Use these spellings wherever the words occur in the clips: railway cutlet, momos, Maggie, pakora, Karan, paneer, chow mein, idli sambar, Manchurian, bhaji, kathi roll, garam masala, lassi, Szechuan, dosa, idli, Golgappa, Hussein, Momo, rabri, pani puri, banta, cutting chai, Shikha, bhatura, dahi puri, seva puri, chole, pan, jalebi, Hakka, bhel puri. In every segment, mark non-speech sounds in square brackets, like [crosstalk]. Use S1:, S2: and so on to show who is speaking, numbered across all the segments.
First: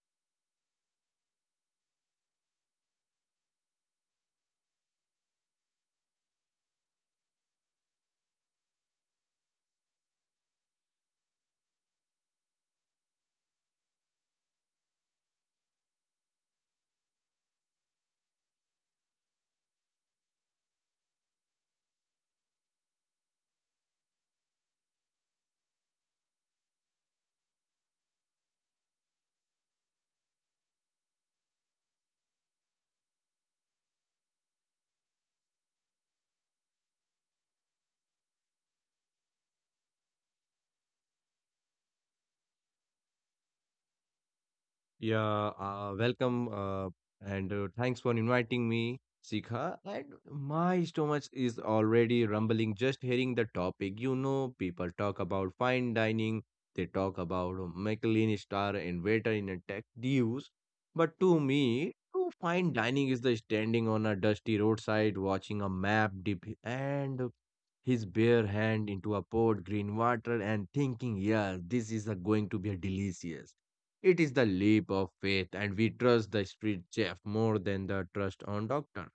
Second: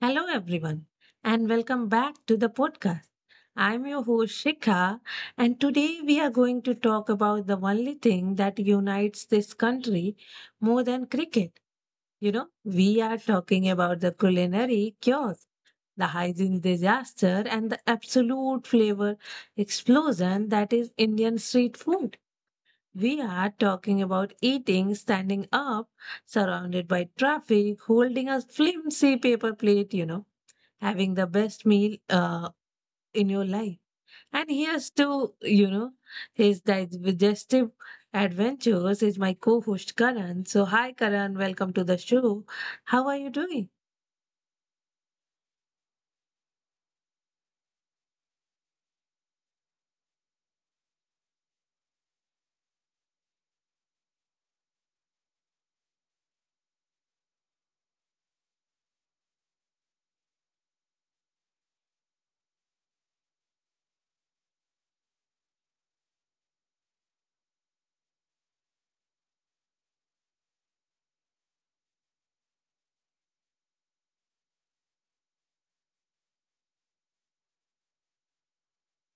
S1: Hello, everyone, and welcome back to the podcast. I'm your host, Shikha, and today we are going to talk about the only thing that unites this country more than cricket. You know, we are talking about the culinary chaos, the hygiene disaster, and the absolute flavor explosion that is Indian street food. We are talking about eating standing up, surrounded by traffic, holding a flimsy paper plate, you know, having the best meal in your life. And here's to, you know, his digestive adventures is my co-host Karan. So hi Karan, welcome to the show. How are you doing?
S2: Yeah, welcome and Thanks for inviting me, Sikha. And my stomach is already rumbling just hearing the topic. You know, people talk about fine dining, they talk about Michelin star and waiter in a tech dues. But to me, to fine dining is the standing on a dusty roadside watching a map dip and his bare hand into a pot green water and thinking, yeah, this is a going to be a delicious. It is the leap of faith, and we trust the street chef more than the trust on doctor.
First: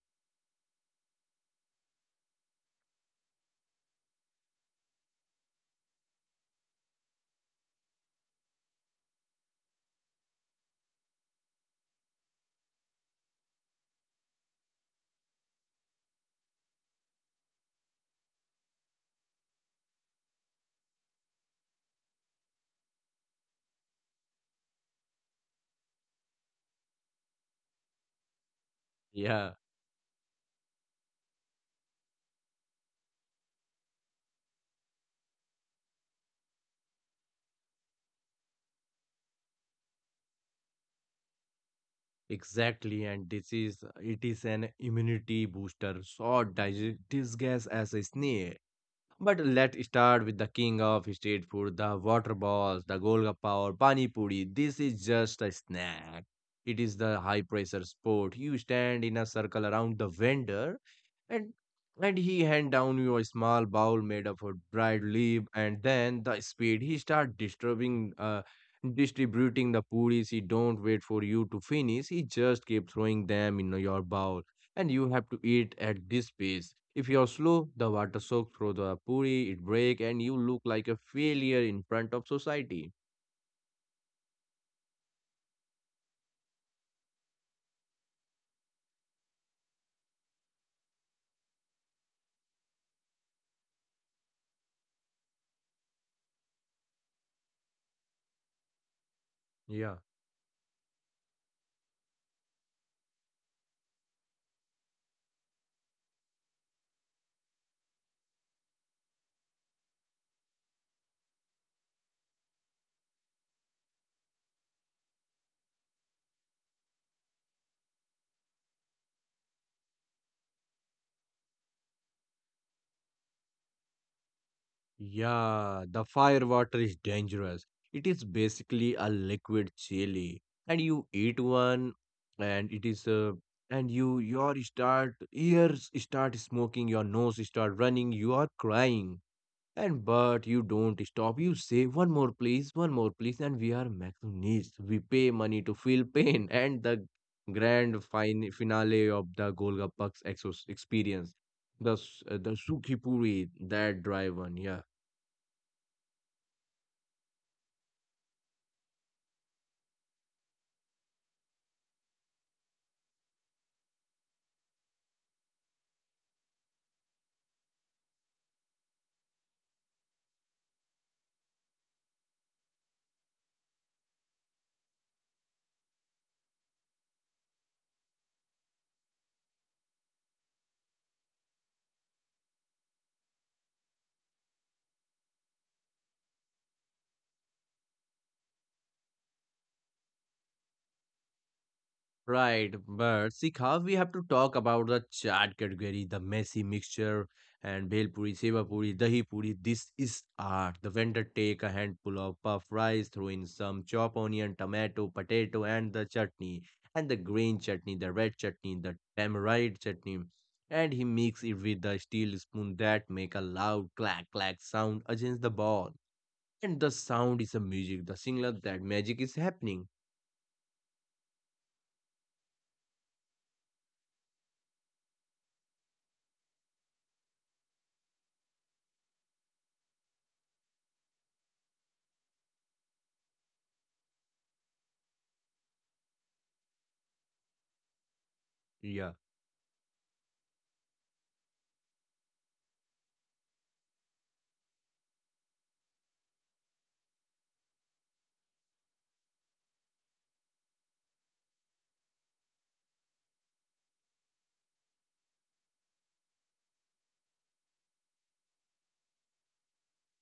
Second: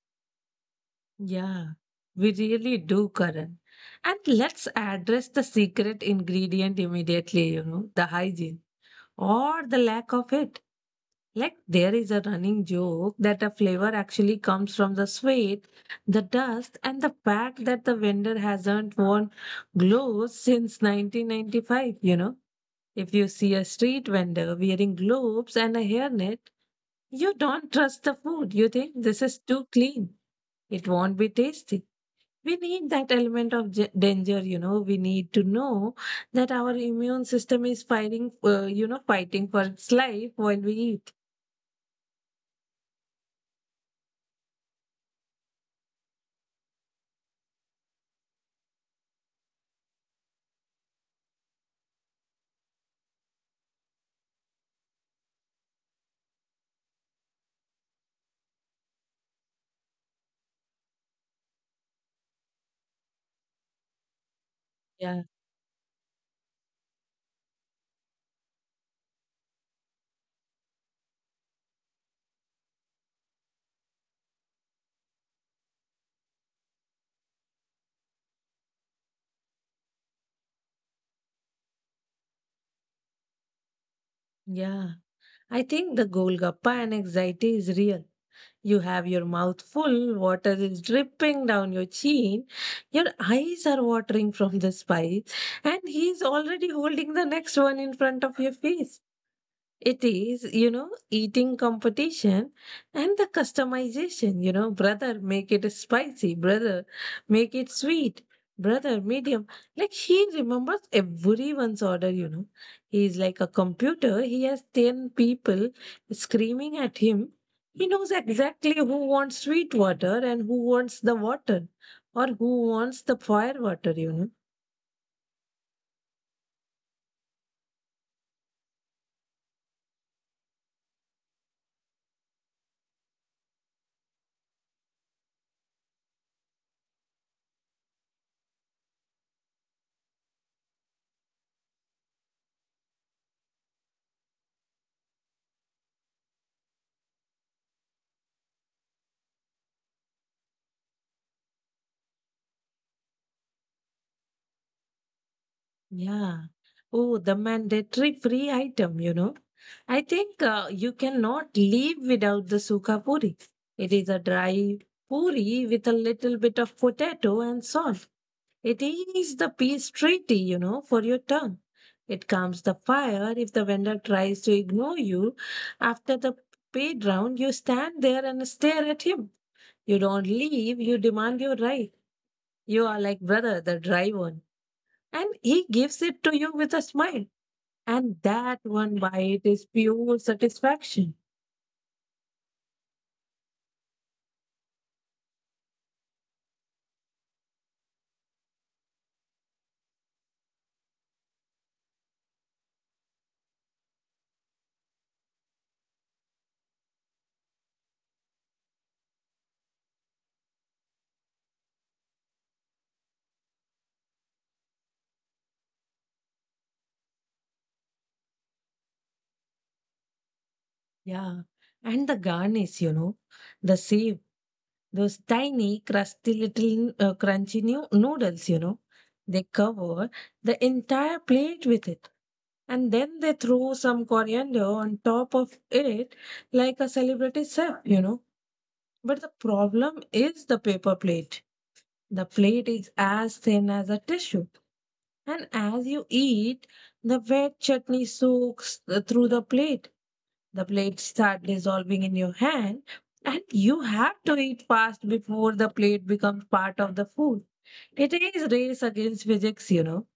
S1: Yeah, we really do, Karan. And let's address the secret ingredient immediately, you know, the hygiene or the lack of it. Like there is a running joke that a flavor actually comes from the sweat, the dust, and the fact that the vendor hasn't worn gloves since 1995. You know, if you see a street vendor wearing gloves and a hairnet, you don't trust the food. You think this is
S2: Yeah,
S1: too clean. It won't be tasty. We need that element of danger, you know. We need to know that our immune system is fighting, you know, fighting for its life while we eat.
S2: exactly. And this is it is an immunity booster, short disguised as a snake. But let's start with the king of street food, the water balls, the golgappa or pani puri. This is just a snack. It is the high pressure sport. You stand in a circle around the vendor and and he hand down you a small bowl made of a dried
S1: Yeah,
S2: leaf, and then the speed he start disturbing, distributing the puris. He don't wait for you to finish, he just keep throwing them in your bowl, and you have to eat at this pace. If you're slow, the water soaks through the puri, it breaks, and you look like a failure in front of society.
S1: yeah. I think the Golgappa and anxiety is real. You have your mouth full, water is dripping down your chin, your eyes are watering from the spice, and he's already holding the next one in front of your face.
S2: Yeah.
S1: It is, you know, eating competition and the customization, you know, brother, make it spicy, brother, make it sweet, brother, medium. Like he remembers everyone's order, you know. He's like a computer, he has 10 people screaming at him. He knows exactly who wants sweet water and who wants the water or who wants the fire water, you know.
S2: Yeah, the fire water is dangerous. It is basically a liquid chili, and you eat one, and it is and you your start ears start smoking, your nose start running, you are crying. And but you don't stop. You say one more please, and we are machines. We pay money to feel pain. [laughs] And the grand finale of the Golgappak's exos experience, the the Sukhi Puri, that dry one, yeah.
S1: Yeah. Oh, the mandatory free item, you know. I think you cannot leave without the sukha puri. It is a dry puri with a little bit of potato and salt. It is the peace treaty, you know, for your tongue. It calms the fire if the vendor tries to ignore you. After the paid round, you stand there and stare at him. You don't leave, you demand your right. You are like brother, the dry one. And he gives it to you with a smile. And that one bite is pure satisfaction.
S2: Right, but Sikha, we have to talk about the chaat category, the messy mixture, and bhel puri, seva puri, dahi puri. This is art. The vendor take a handful of puff rice, throw in some chopped onion, tomato, potato, and the chutney, and the green chutney, the red chutney, the tamarind chutney, and he mix it with the steel spoon that make a loud clack clack sound against the ball. And the sound is a music, the signal that magic is happening.
S1: Yeah. And the garnish, you know, the same. Those tiny, crusty little crunchy new noodles, you know, they cover the entire plate with it. And then they throw some coriander on top of it like a celebrity chef, you know.
S2: Yeah.
S1: But the problem is the paper plate. The plate is as thin as a tissue. And as you eat, the wet chutney soaks through the plate. The plates start dissolving in your hand, and you have to eat fast before the plate becomes part of the food. It is race against physics, you know.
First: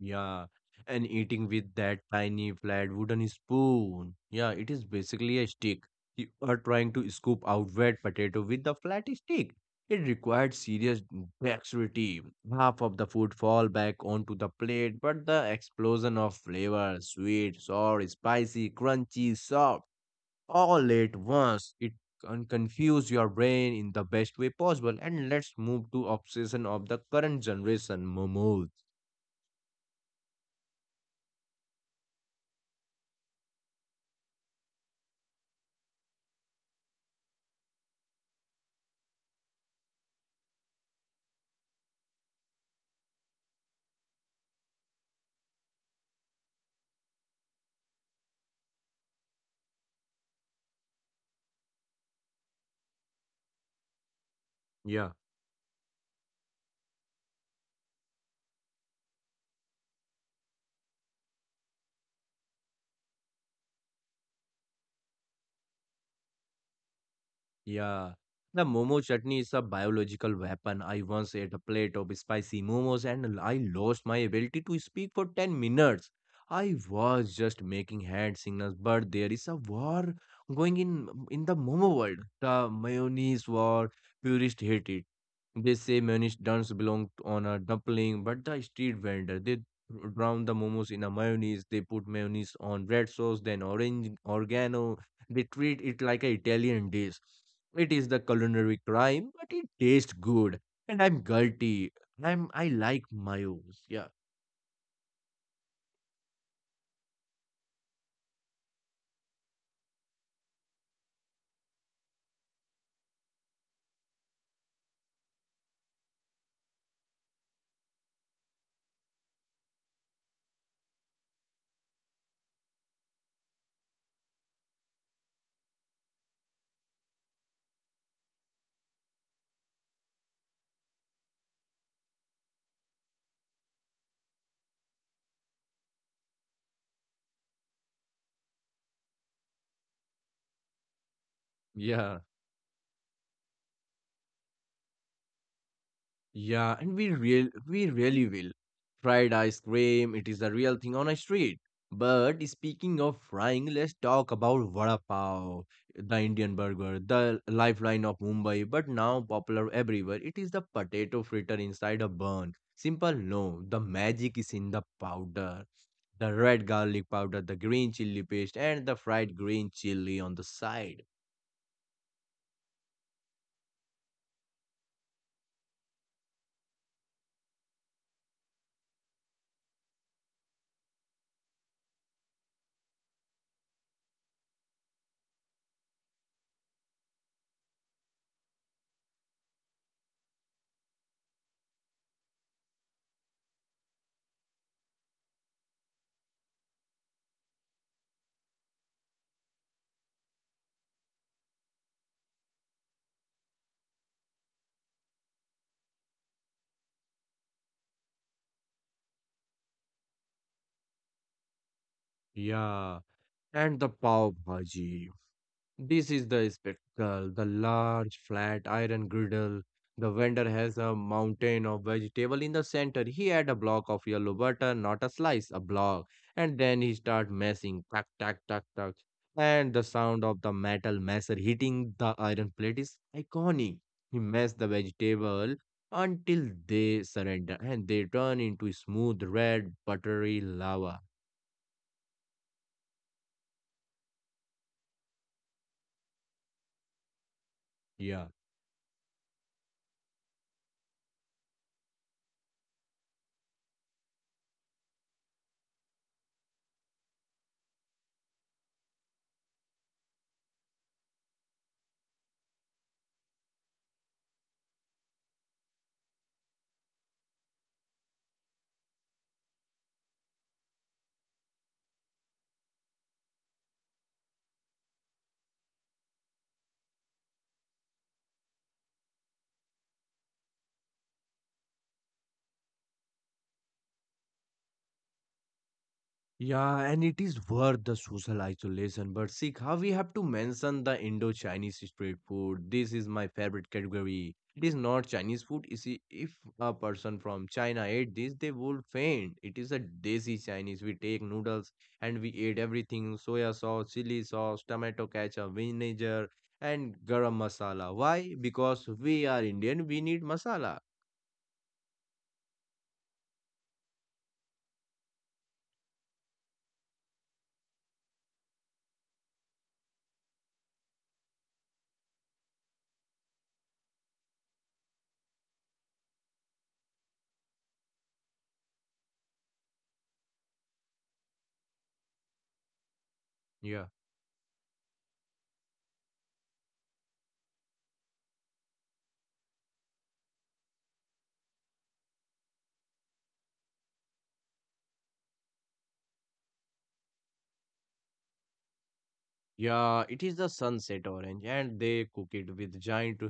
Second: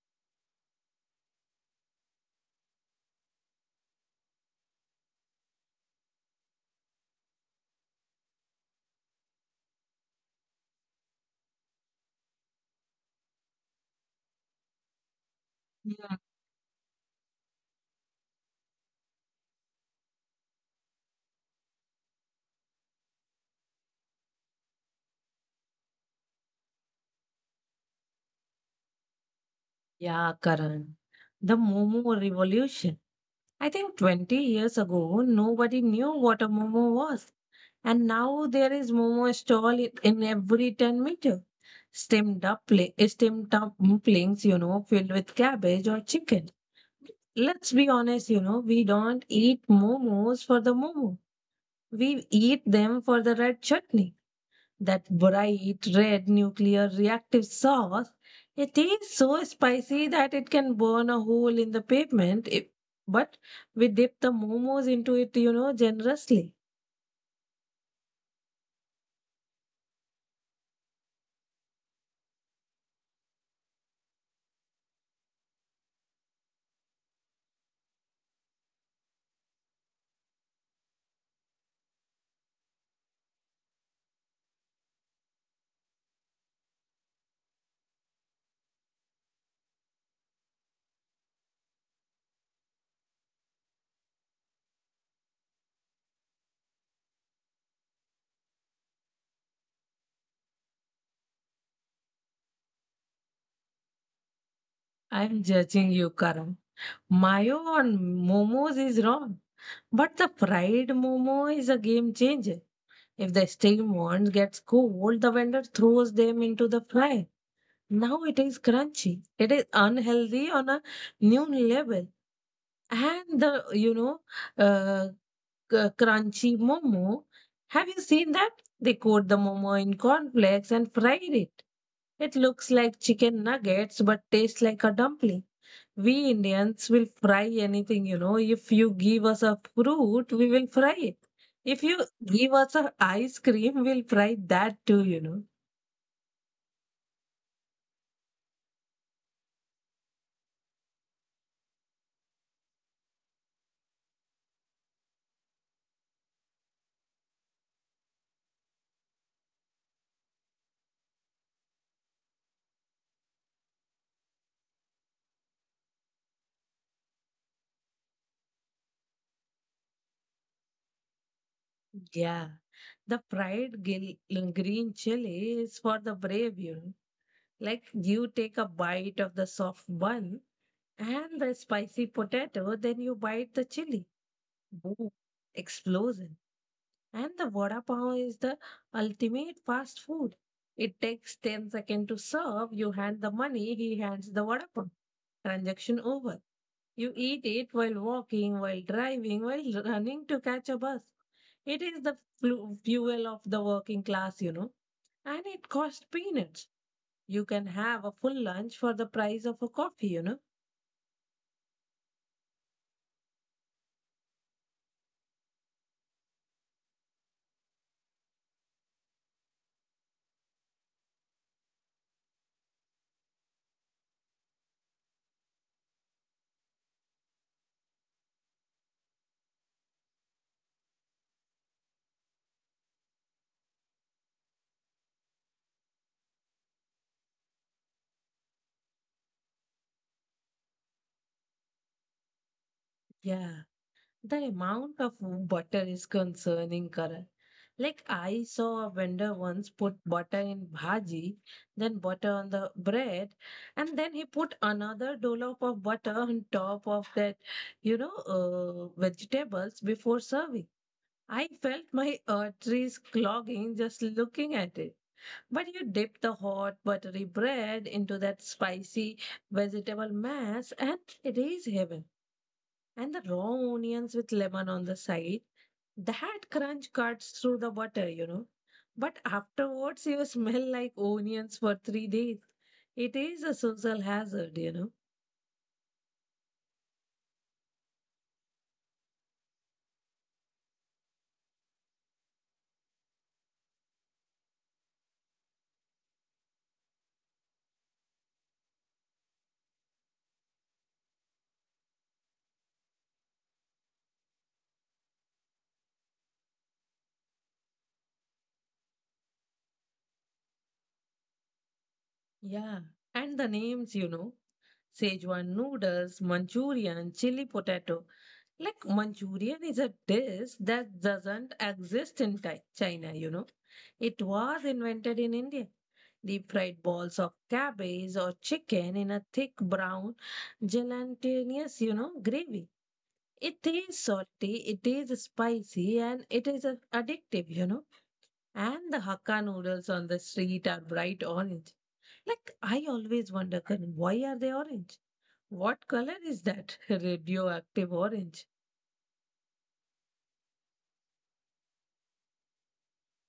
S2: Yeah, and eating with that tiny flat wooden spoon. Yeah, it is basically a stick. You are trying to scoop out wet potato with the flat stick. It required serious dexterity. Half of the food fall back onto the plate, but the explosion
S1: Hmm.
S2: of flavor, sweet, sour, spicy, crunchy, soft, all at once. It can confuse your brain in the best way possible. And let's move to obsession of the current generation, momos.
S1: Yeah, Karan. The Momo revolution. I think 20 years ago, nobody knew what a Momo was. And now there is Momo stall in every 10 meter. Steamed up, steamed up dumplings, you know, filled with cabbage or chicken. Let's be honest, you know, we don't eat momos for the momo. We eat them for the red chutney, that
S2: Yeah.
S1: bright red nuclear reactive sauce. It is so spicy that it can burn a hole in the pavement. If, but we dip the momos into it, you know, generously.
S2: Yeah. The momo chutney is a biological weapon. I once ate a plate of spicy momos and I lost my ability to speak for 10 minutes. I was just making hand signals, but there is a war going in the momo world. The mayonnaise war. Purists hate it. They say mayonnaise does not belong on a dumpling, but the street vendor they drown the momos in a mayonnaise. They put mayonnaise on red sauce, then orange oregano. They treat it like an Italian dish. It is the culinary crime, but it tastes good. And I'm guilty. I like mayos. Yeah.
S1: I'm judging you, Karan. Mayo on momos is wrong. But the fried momo is a game changer. If the steamed ones gets cold, the vendor throws them into the fryer. Now it is crunchy. It is unhealthy on a new level. And the, you know, uh, c- crunchy momo. Have you seen that? They coat the momo in cornflakes and fry it. It looks like chicken nuggets but tastes like a dumpling. We Indians will fry anything, you know. If you give us a fruit, we will fry it. If you
S2: Yeah.
S1: give us a ice cream, we'll fry that too, you know.
S2: And we really will. Fried ice cream, it is the real thing on a street. But speaking of frying, let's talk about vada pav, the Indian burger, the lifeline of Mumbai, but now popular everywhere. It is the potato fritter inside a bun. Simple, no. The magic is in the powder, the red garlic powder, the green chili paste, and the fried green chili on the side.
S1: Yeah, the fried green chili is for the brave, you know. Like you take a bite of the soft bun and the spicy potato, then you bite the chili. Boom. Explosion. And the vada pav is the ultimate fast food. It takes 10 seconds to serve. You hand the money, he hands the vada pav. Transaction over. You eat it while walking, while driving, while running to catch a bus. It is the fuel of the working class, you know. And it costs peanuts. You can have a full lunch for the price of a coffee, you know.
S2: Yeah, and the pav bhaji. This is the spectacle, the large flat iron griddle. The vendor has a mountain of vegetable in the center. He had a block of yellow butter, not a slice, a block. And then he start messing, tuck, tuck, tuck, tuck. And the sound of the metal messer hitting the iron plate is iconic. He mess the vegetable until they surrender and they turn into smooth red buttery lava.
S1: Yeah. The amount of butter is concerning, Karan. Like
S2: Yeah.
S1: I saw a vendor once put butter in bhaji, then butter on the bread, and then he put another dollop of butter on top of that, you know, vegetables before serving. I felt my arteries clogging just looking at it. When you dip the hot, buttery bread into that spicy vegetable mass, and it is heaven. And the raw onions with lemon on the side, that crunch cuts through the butter, you know. But afterwards, you smell like onions for 3 days. It is a social hazard, you know.
S2: Yeah, and it is worth the social isolation. But see, how we have to mention the Indo-Chinese street food. This is my favorite category. It is not Chinese food. You see, if a person from China ate this, they would faint. It is a desi Chinese. We take noodles and we eat everything: soya sauce, chili sauce, tomato ketchup, vinegar, and garam masala. Why? Because we are Indian. We need masala.
S1: Yeah. And the names, you know. Szechuan noodles, Manchurian, chili potato. Like Manchurian is a dish that doesn't exist in China, you know. It was invented in India. Deep fried balls of cabbage or chicken in a thick brown gelatinous, you know, gravy. It
S2: Yeah.
S1: is salty, it is spicy, and it is addictive, you know. And the Hakka noodles on the street are bright orange. Like I always wonder, Karan, why are they orange? What color is that? [laughs] Radioactive orange.
S2: Yeah, it is the sunset orange, and they cook it with giant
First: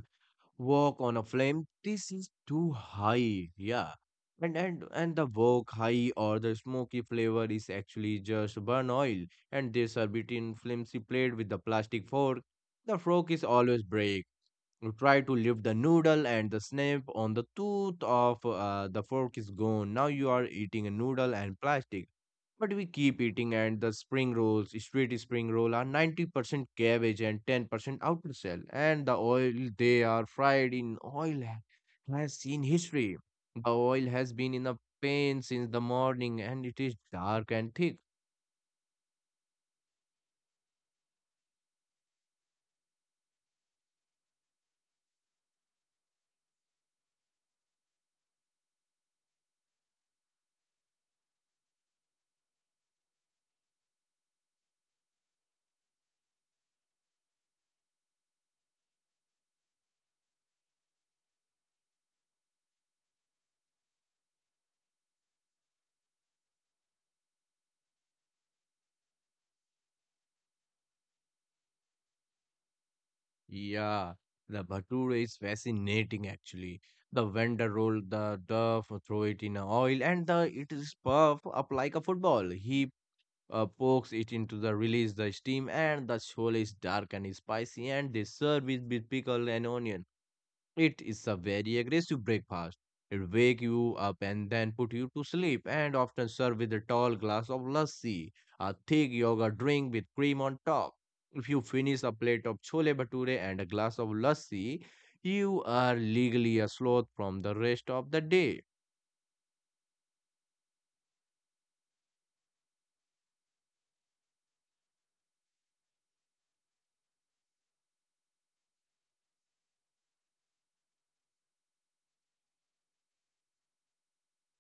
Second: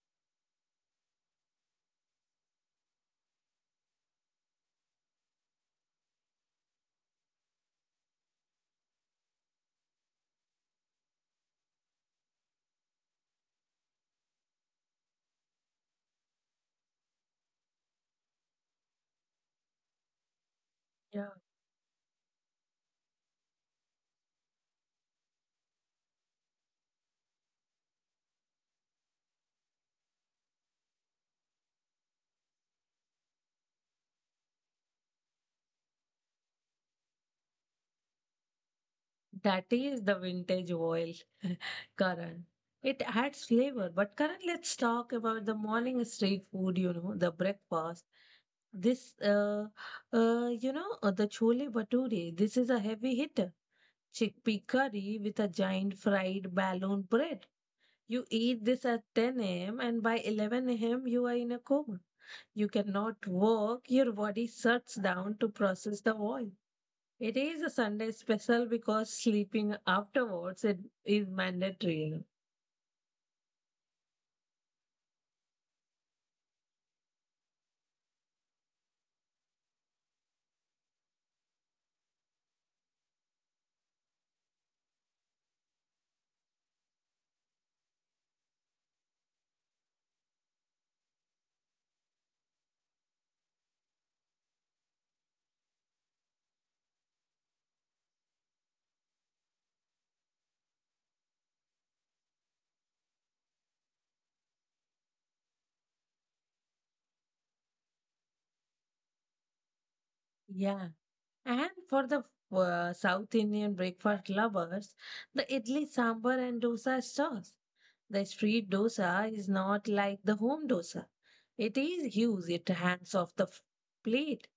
S2: Walk on a flame. This is too high. Yeah. And the wok high or the smoky flavor is actually just burn oil, and they serve it in flimsy plate with the plastic fork. The fork is always break. You try to lift the noodle and the snap on the tooth of the fork is gone. Now you are eating a
S1: Yeah.
S2: noodle and plastic. But we keep eating, and the spring rolls, street spring roll are 90% cabbage and 10% outer shell. And the oil they are fried in oil has seen history. The oil has been in a pan since the morning and it is dark and thick.
S1: That is the vintage oil, Karan. It adds flavor. But Karan, let's talk about the morning street food, you know, the breakfast. This, uh, the chole bhature, this is a heavy hitter. Chickpea curry with a giant fried balloon bread. You eat this at 10 a.m. and by 11 a.m. you are in a coma. You cannot work. Your body shuts down to process the oil. It is a Sunday special because sleeping afterwards it is mandatory, you know.
S2: Yeah, the bhatura is fascinating actually. The vendor roll the duff, throw it in a oil, and the it is puff up like a football. He pokes it into the release the steam, and the chole is dark and spicy, and they serve it with pickle and onion. It is a very aggressive breakfast. It wake you up and then put you to sleep, and often served with a tall glass of lassi, a thick yogurt drink with cream on top. If you finish a plate of chole bhature and a glass of lassi, you are legally a sloth from the rest of the day.
S1: Yeah. And for the South Indian breakfast lovers, the idli sambar and dosa is choice. The street dosa is not like the home dosa. It is huge. It hands off the plate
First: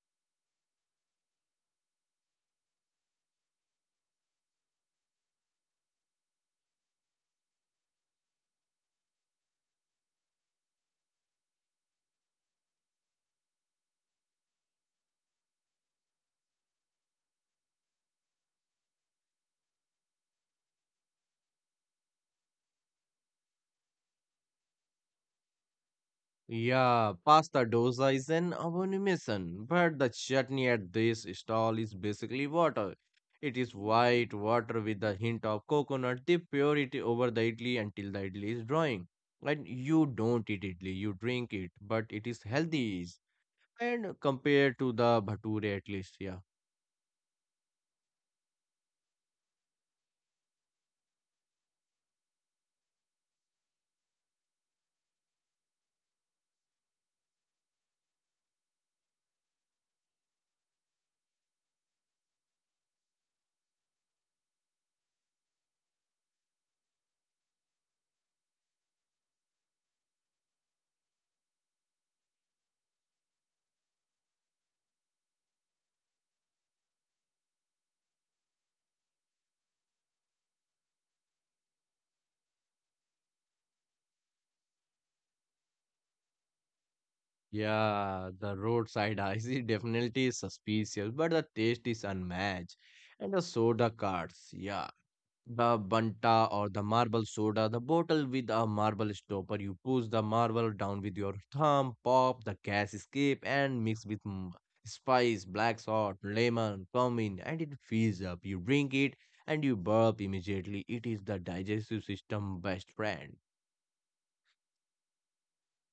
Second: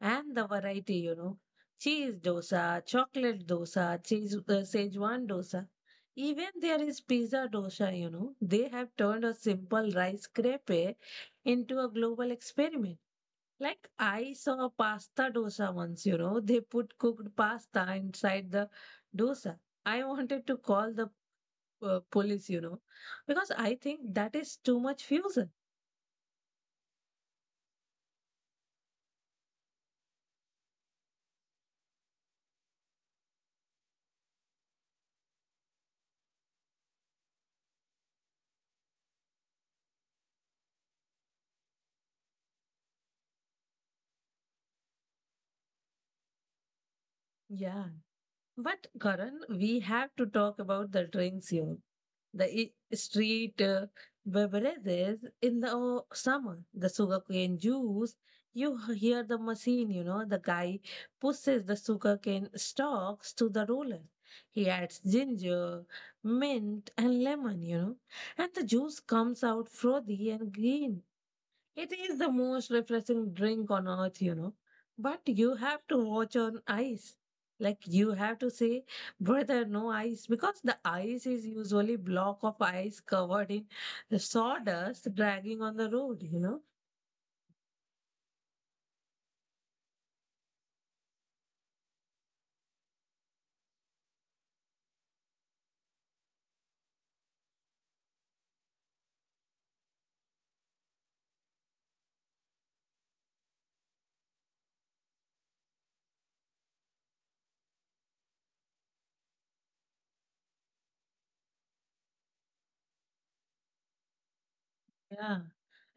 S1: and the variety, you know. Cheese dosa, chocolate dosa, cheese Szechuan dosa. Even there is pizza dosa, you know. They have turned a simple rice crepe into a global experiment. Like I saw a pasta dosa once, you know. They put cooked pasta inside the dosa. I wanted to call the police, you know, because I think that is too much fusion.
S2: Yeah, pasta dosa is an abomination, but the chutney at this stall is basically water. It is white water with a hint of coconut. They pour it over the idli until the idli is drying. And you don't eat idli, you drink it, but it is healthy. And compared to the bhature, at least, yeah.
S1: Yeah. But Karan, we have to talk about the drinks here. The street beverages in the summer, the sugarcane juice. You hear the machine, you know, the guy pushes the sugarcane stalks to the roller. He adds ginger, mint, and lemon, you know, and the juice comes out frothy and green. It is the most refreshing drink on earth, you know. But you have to watch on ice. Like you have to say, brother, no ice, because the ice is usually block of ice covered in sawdust dragging on the road, you know.
S2: Yeah, the roadside ice [laughs] is definitely suspicious, but the taste is unmatched. And the soda cards, yeah. The banta or the marble soda, the bottle with a marble stopper. You push the marble down with your thumb, pop the gas escape, and mix with spice, black salt, lemon, cumin, and it fills up. You drink it and you burp immediately. It is the digestive system best friend.
S1: Yeah,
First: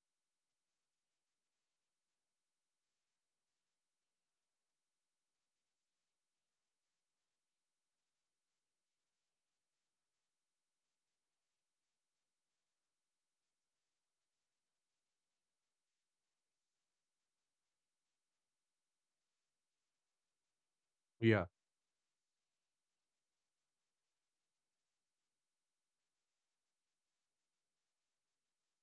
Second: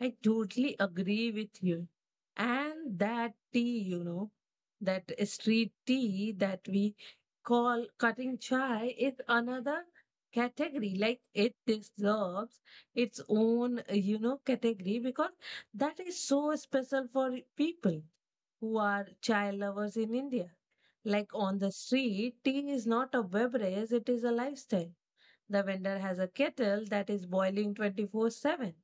S1: I totally agree with you. And that tea, you know, that street tea that we call cutting chai is another category. Like it deserves its own, you know, category because that is so special for people who are child lovers in India. Like
S2: Yeah,
S1: on the street, tea is not a beverage, it is a lifestyle. The vendor has a kettle that is boiling 24/7.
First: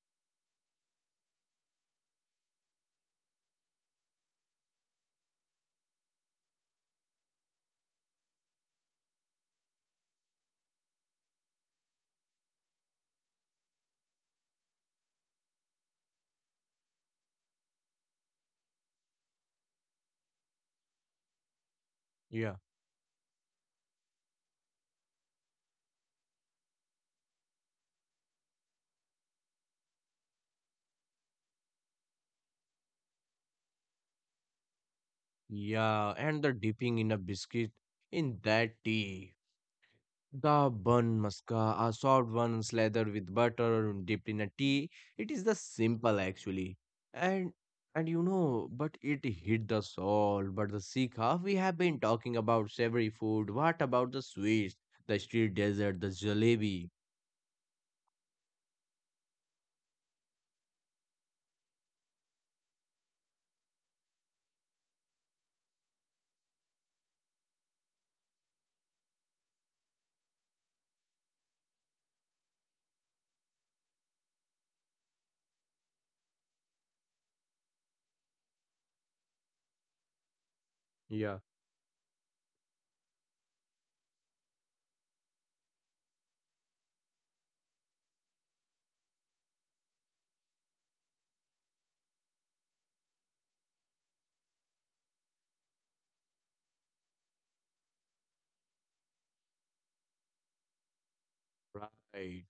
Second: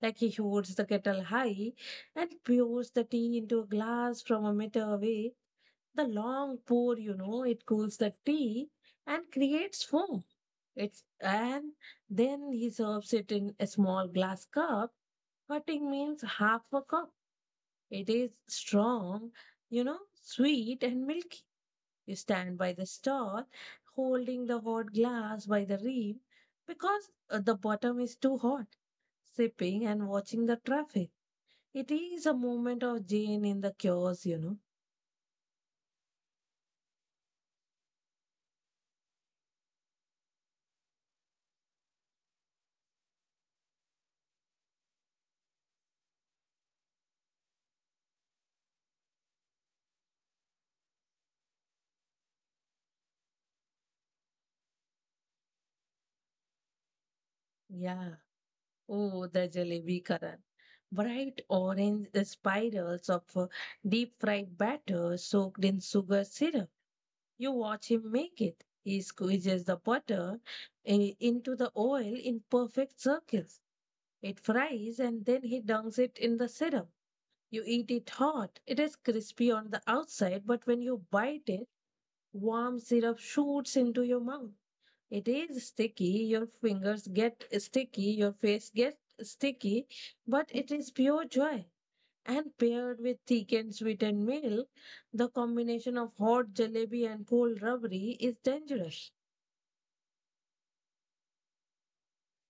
S1: Like he holds the kettle high and pours the tea into a glass from a meter away. The long pour, you know, it cools the tea and creates foam. It's and then he serves it in a small glass cup. Cutting means half a cup. It is strong, you know, sweet and milky. You
S2: yeah,
S1: stand by the stall, holding the hot glass by the rim because the bottom is too hot, sipping and watching the traffic. It is a moment of Jane in the chaos, you know.
S2: yeah. And the dipping in a biscuit in that tea. The bun muska, a soft one slathered with butter and dipped in a tea. It is the simple actually. And and you know, but it hit the soul. But the Sikha, we have been talking about savory food. What about the sweets? The street dessert, the jalebi.
S1: Yeah. Oh, the jalebi Karan. Bright orange spirals of deep fried batter soaked in sugar syrup. You watch him make it. He squeezes the butter into the oil in perfect circles. It fries and then he dunks it in the syrup. You eat it hot. It is crispy on the outside, but when you
S2: Yeah.
S1: bite it, warm syrup shoots into your mouth. It is sticky. Your fingers get sticky. Your face gets sticky, but it is pure joy and paired with thick and sweetened milk, the combination of hot jalebi and cold rabri is dangerous.
S2: Right.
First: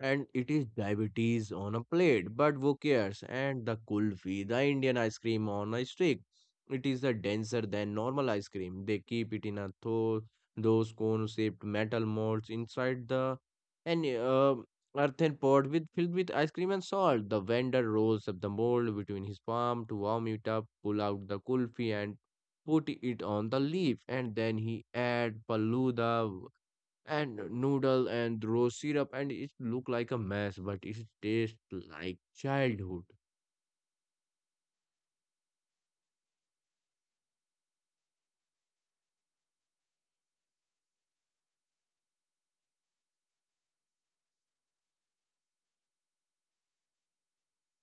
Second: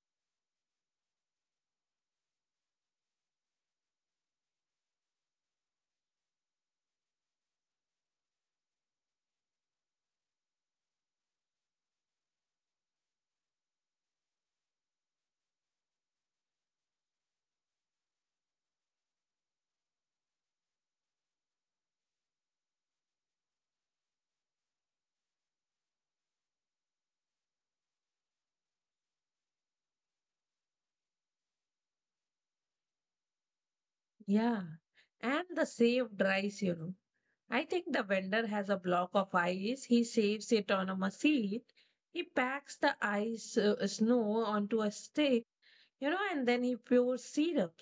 S2: And it is diabetes on a plate, but who cares? And the kulfi, the Indian ice cream on a stick. It is a denser than normal ice cream. They keep it in a those cone-shaped metal molds inside the an earthen pot with filled with ice cream and salt. The vendor rolls up the mold between his palm to warm it up, pull out the kulfi and put it on the leaf, and then he add paluda and noodle and rose syrup, and it look like a mess but it tastes like childhood.
S1: Yeah, and the saved rice, you know. I think the vendor has a block of ice. He saves it on a machine. He packs the ice snow onto a stick, you know, and then he pours syrup.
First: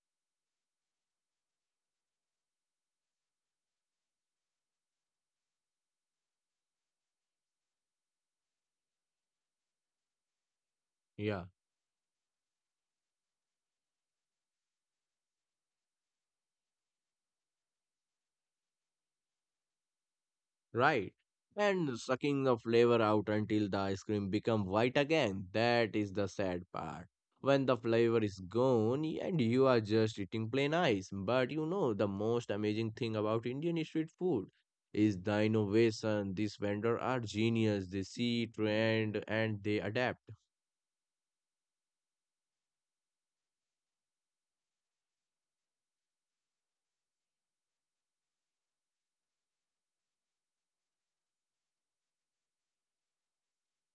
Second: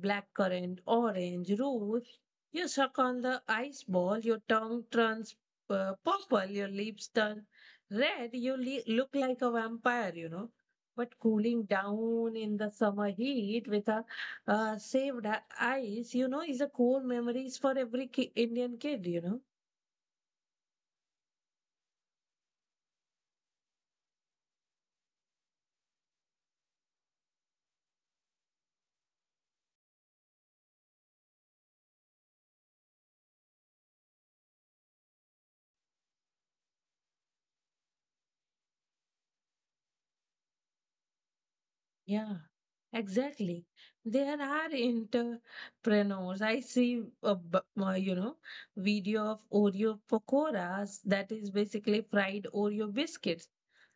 S1: Blackcurrant, orange, rose. You suck on the ice ball, your tongue turns purple, your lips turn red, you look like a vampire, you know. But
S2: Yeah,
S1: cooling down in the summer heat with a saved ice, you know, is a core memories for every Indian kid, you know.
S2: right, and sucking the flavor out until the ice cream become white again, that is the sad part. When the flavor is gone and you are just eating plain ice, but you know, the most amazing thing about Indian street food is the innovation. These vendors are genius, they see trend and they adapt.
S1: Yeah, exactly. There are entrepreneurs. I see, you know, video of Oreo pakoras that is basically fried Oreo biscuits.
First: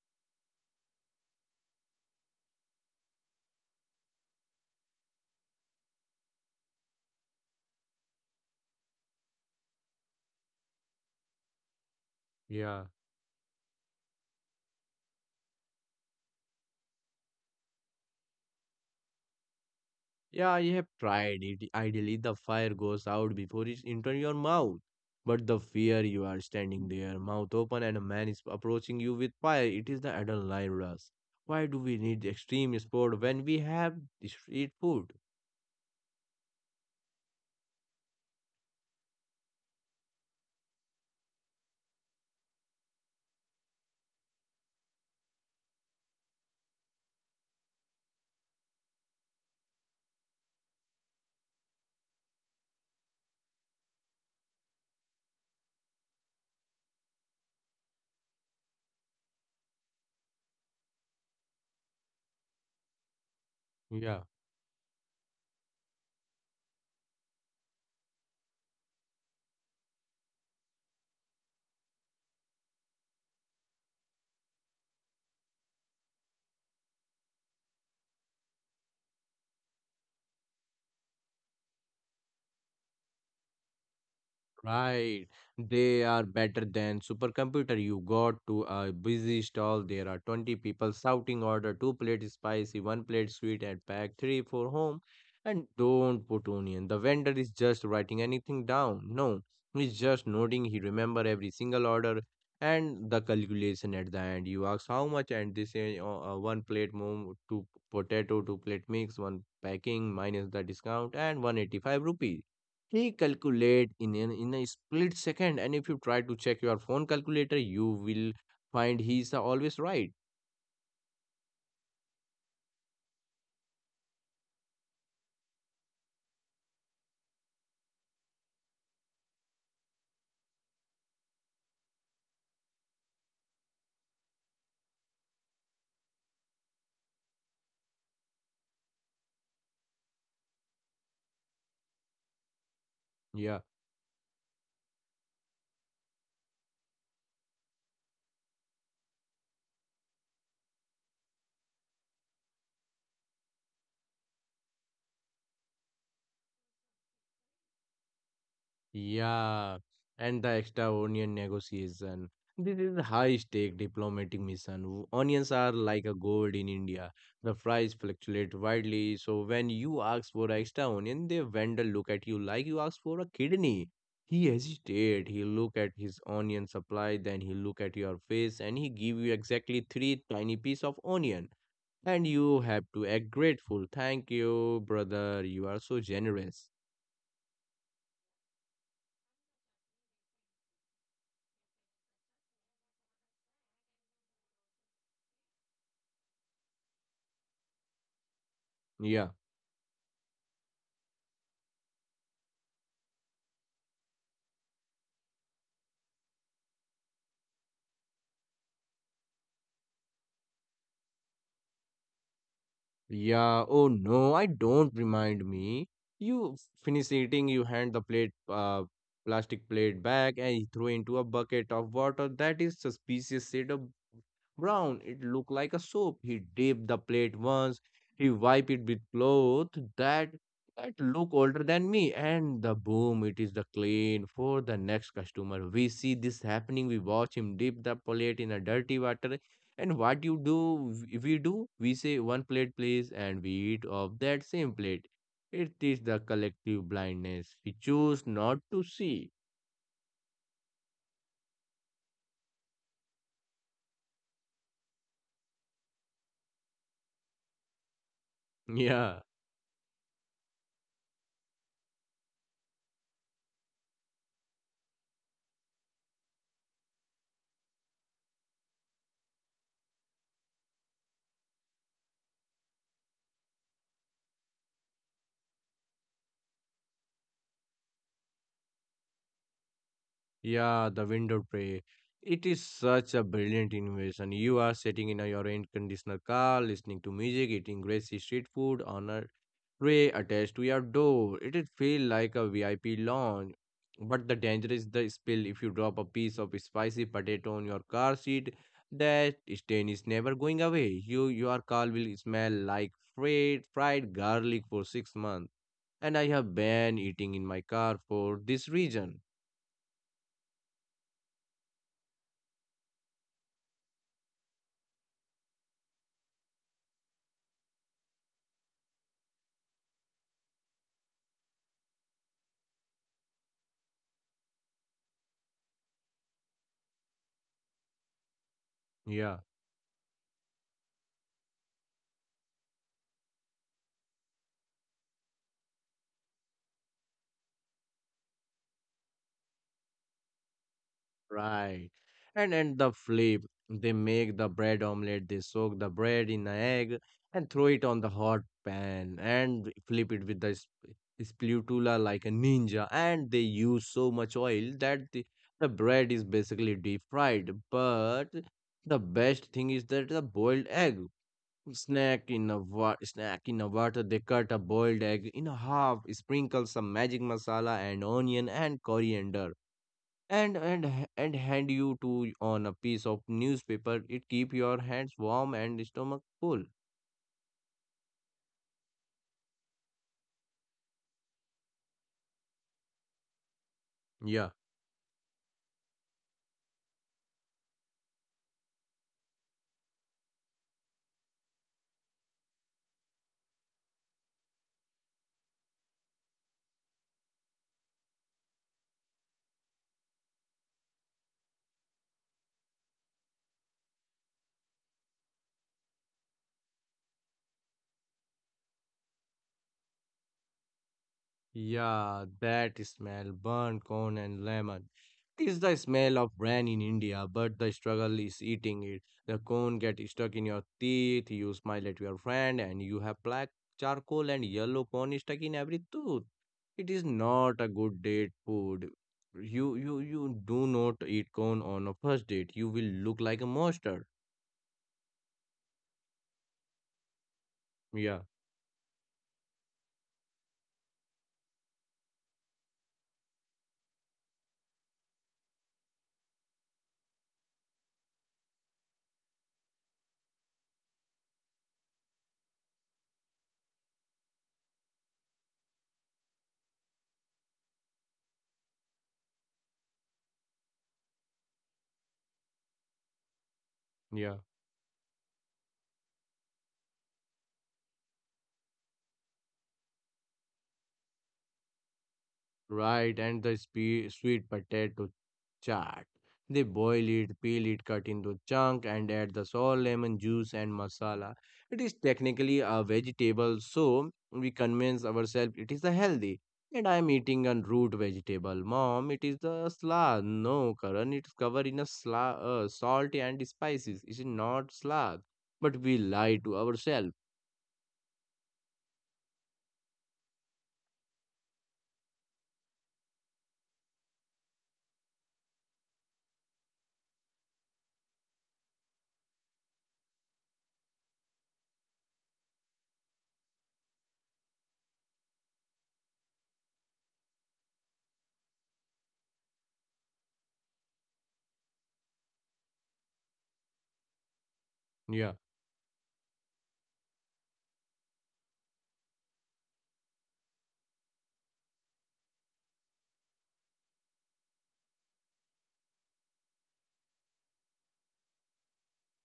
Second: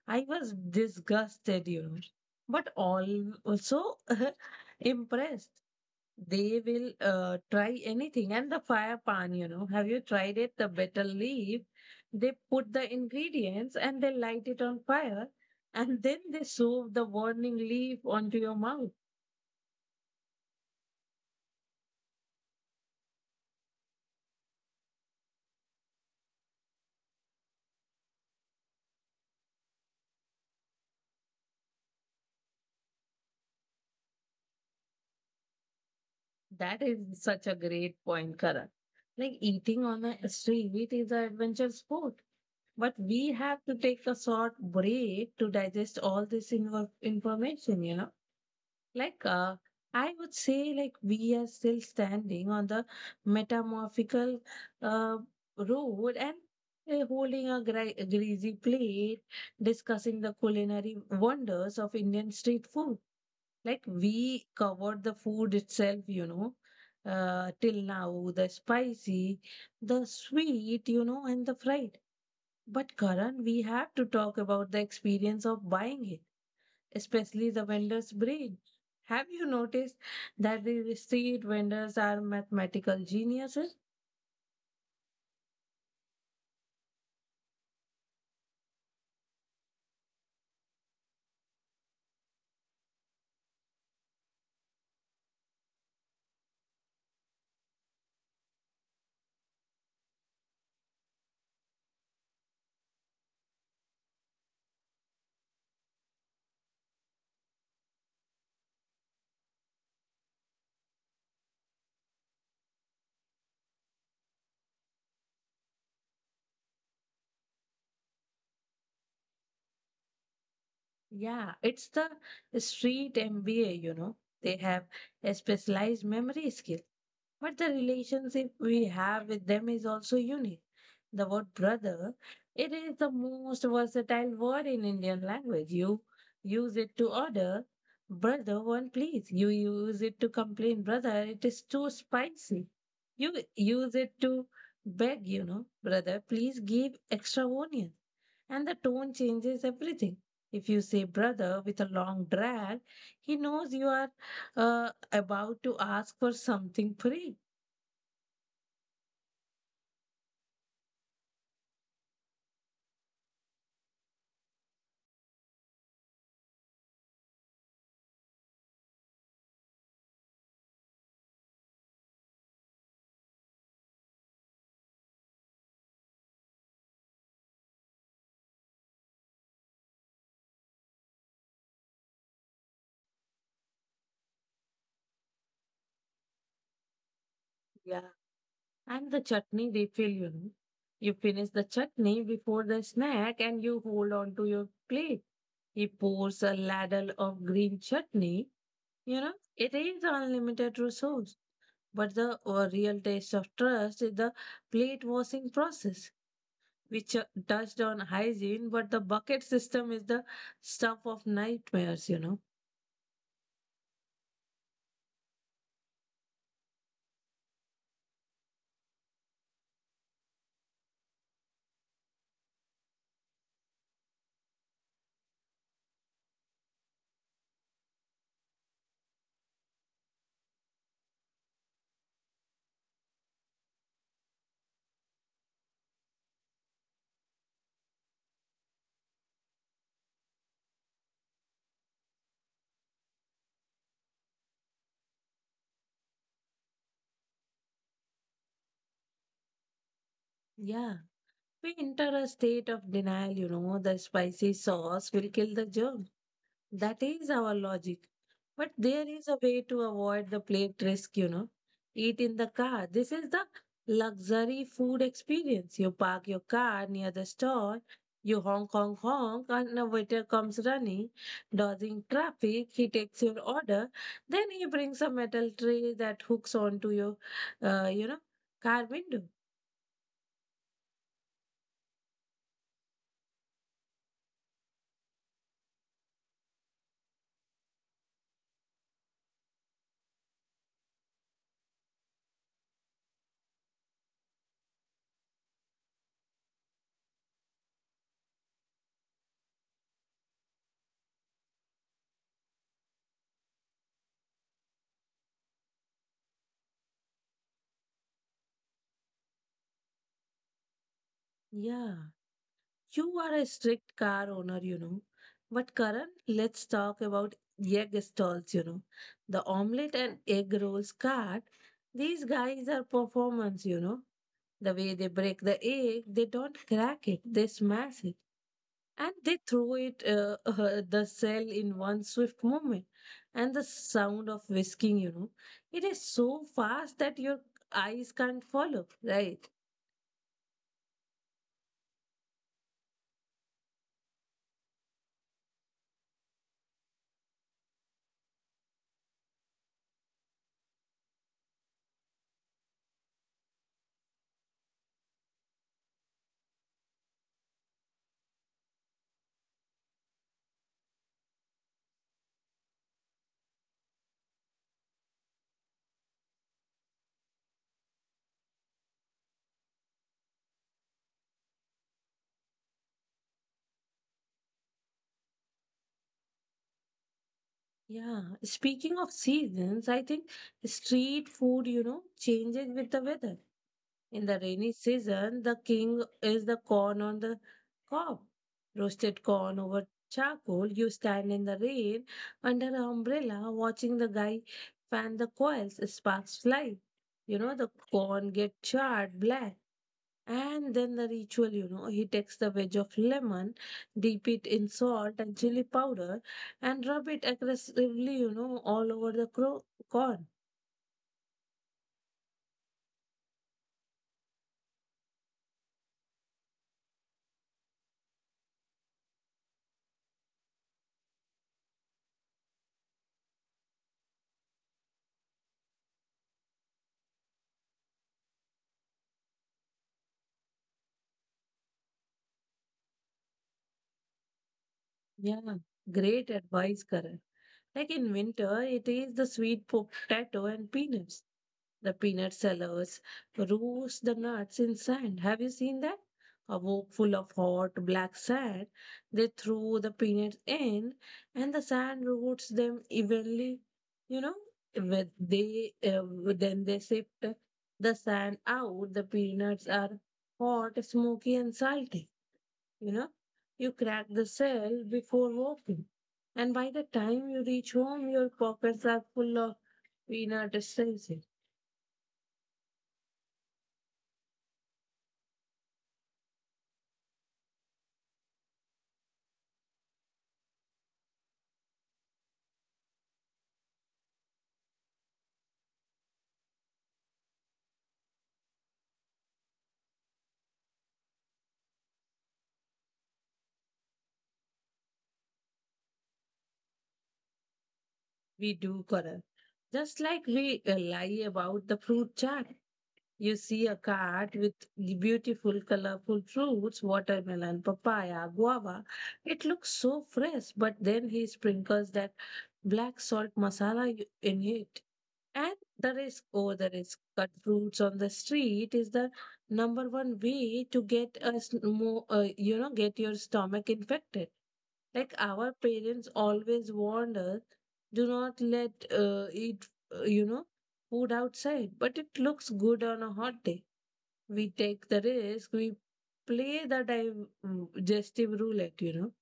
S1: I was disgusted, you know, but all also [laughs] impressed. They will try anything. And the fire pan, you know, have you tried it? The betel leaf, they put
S2: Yeah.
S1: the ingredients and they light it on fire, and then they shove the warning leaf onto your mouth.
S2: Yeah, I have tried it. Ideally, the fire goes out before it's into your mouth. But the fear, you are standing there, mouth open, and a man is approaching you with fire, it is the adrenaline rush. Why do we need extreme sport when we have the street food?
S1: That is such a great point, Karan. Like eating on a street is an adventure sport. But we have to take a short break to digest all this information, you know. Like, uh, I would say, like, we are still standing on the metamorphical uh, road and holding a greasy plate, discussing the culinary wonders of Indian street food. Like
S2: Yeah.
S1: we covered the food itself, you know, till now, the spicy, the sweet, you know, and the fried. But Karan, we have to talk about the experience of buying it, especially the vendor's brain. Have you noticed that the street vendors are mathematical geniuses?
S2: Right. They are better than supercomputer. You got to a busy stall. There are 20 people shouting order two plate spicy, one plate sweet and pack three for home. And don't put onion. The vendor is just writing anything down. No, he's just noting. He remember every single order, and the calculation at the end. You ask how much and they say one plate mom, two potato, two plate mix, one packing minus the discount and 185 rupees, recalculate in in a split second, and if you try to check your phone calculator you will find he's always right.
S1: Yeah, it's the street MBA, you know. They have a specialized memory skill. But the relationship we have with them is also unique. The word brother, it is the most versatile word in Indian language. You use it to order, brother, one please. You use it to complain, brother, it is too spicy. You
S2: Yeah.
S1: use it to beg, you know, brother, please give extra onion. And the tone changes everything. If you say brother with a long drag, he knows you are uh, about to ask for something free.
S2: Yeah, and the extra onion negotiation. This is a high-stake diplomatic mission. Onions are like a gold in India. The price fluctuates widely, so when you ask for extra onion, the vendor look at you like you ask for a kidney. He hesitate, he look at his onion supply, then he look at your face, and he give you exactly three tiny piece of onion. And you have to act grateful. Thank you, brother. You are so generous.
S1: Yeah. And the chutney refill, you know. You finish the chutney before the snack and you hold on to your plate. He pours a ladle of green chutney. You
S2: Yeah.
S1: know, it is unlimited resource. But the real taste of trust is the plate washing process, which touched on hygiene, but the bucket system is the stuff of nightmares, you know.
S2: Yeah, oh no, I don't remind me. You finish eating, you hand the plate, plastic plate back, and you throw into a bucket of water that is suspicious shade of brown. It looked like a soap. He dipped the plate once, he wiped it with cloth that that look older than me, and the boom, it is the clean for the next customer. We see this happening. We watch him dip the plate in a dirty water and what you do, we do, we say one plate please, and we eat of that same plate. It is the collective blindness. We choose not to see.
S1: Yeah. We enter a state of denial, you know, the spicy sauce will kill the germ. That is our logic.
S2: [laughs]
S1: But there
S2: Yeah,
S1: is a way to avoid the plate risk, you know. Eat in the car. This is the luxury food experience. You park your car near the store, you honk, honk, honk, and a waiter comes running, dodging traffic. He takes your order. Then he brings a metal tray that hooks onto your, you know, car window.
S2: yeah, the window tray. It is such a brilliant innovation. You are sitting in your air conditioner car, listening to music, eating greasy street food on a tray attached to your door. It would feel like a VIP lounge. But the danger is the spill. If you drop a piece of spicy potato on your car seat, that stain is never going away. Your car will smell like fried garlic for 6 months. And I have banned eating in my car for this reason.
S1: Yeah. You are a strict car owner, you know. But Karan, let's talk about egg stalls, you know. The omelette and egg rolls cart. These guys are performance, you know. The way they break the egg, they don't crack it, they smash it. And
S2: Yeah.
S1: they throw it, [laughs] the cell in one swift movement. And the sound of whisking, you know. It is so fast that your eyes can't follow, right?
S2: Right. And the flip, they make the bread omelette, they soak the bread in the egg and throw it on the hot pan and flip it with the spatula like a ninja. And they use so much oil that the bread is basically deep fried. But the best thing is that the boiled egg snack in a water. They cut a boiled egg in a half, sprinkle some magic masala and onion and coriander and and hand you to on a piece of newspaper. It keep your hands warm and stomach full.
S1: Yeah, speaking of seasons, I think street food, you know, changes with the weather. In the
S2: Yeah,
S1: rainy season, the king is the corn on the cob. Roasted corn over charcoal, you stand in the rain under an umbrella watching the guy fan the coils, sparks fly. You know, the corn get charred black and then the ritual, you know, he takes the wedge of lemon, dip it in salt and chili powder, and rub it aggressively, you know, all over the corn.
S2: yeah, that smell burnt corn and lemon. It is the smell of rain in India, but the struggle is eating it. The corn get stuck in your teeth, you smile at your friend and you have black charcoal and yellow corn stuck in every tooth. It is not a good date food. You do not eat corn on a first date. You will look like a monster.
S1: Yeah, great advice, Karan. Like in
S2: Yeah,
S1: winter, it is the sweet potato and peanuts. The peanut sellers roast the nuts in sand. Have you seen that? A wok full of hot black sand. They throw the peanuts in and the sand roasts them evenly. You know, with they then they sift the sand out. The peanuts are hot, smoky, and salty. You know, you crack the
S2: yeah,
S1: cell before walking, and by the time you reach home, your pockets are full of peanut essence.
S2: right. And the spe sweet potato chaat. They boil it, peel it, cut into chunk, and add the salt, lemon juice, and masala. It is technically a vegetable, so we convince ourselves it is a healthy. And I am eating a root vegetable, mom. It is the slaw. No, Karan, it's covered in a slaw, salt and spices. It is not slaw, but we lie to ourselves.
S1: We do, Karan. Just like we lie about the fruit chart. You see a cart with beautiful, colorful fruits, watermelon, papaya, guava. It looks so fresh, but then he sprinkles that black salt masala in it. And the risk, oh, the risk, cut fruits on the street is the number one way to get us more, you know, get your stomach infected like
S2: Yeah.
S1: our parents always warned us. Do not let eat you know food outside, but it looks good on a hot day. We take the risk. We play the digestive roulette, you know.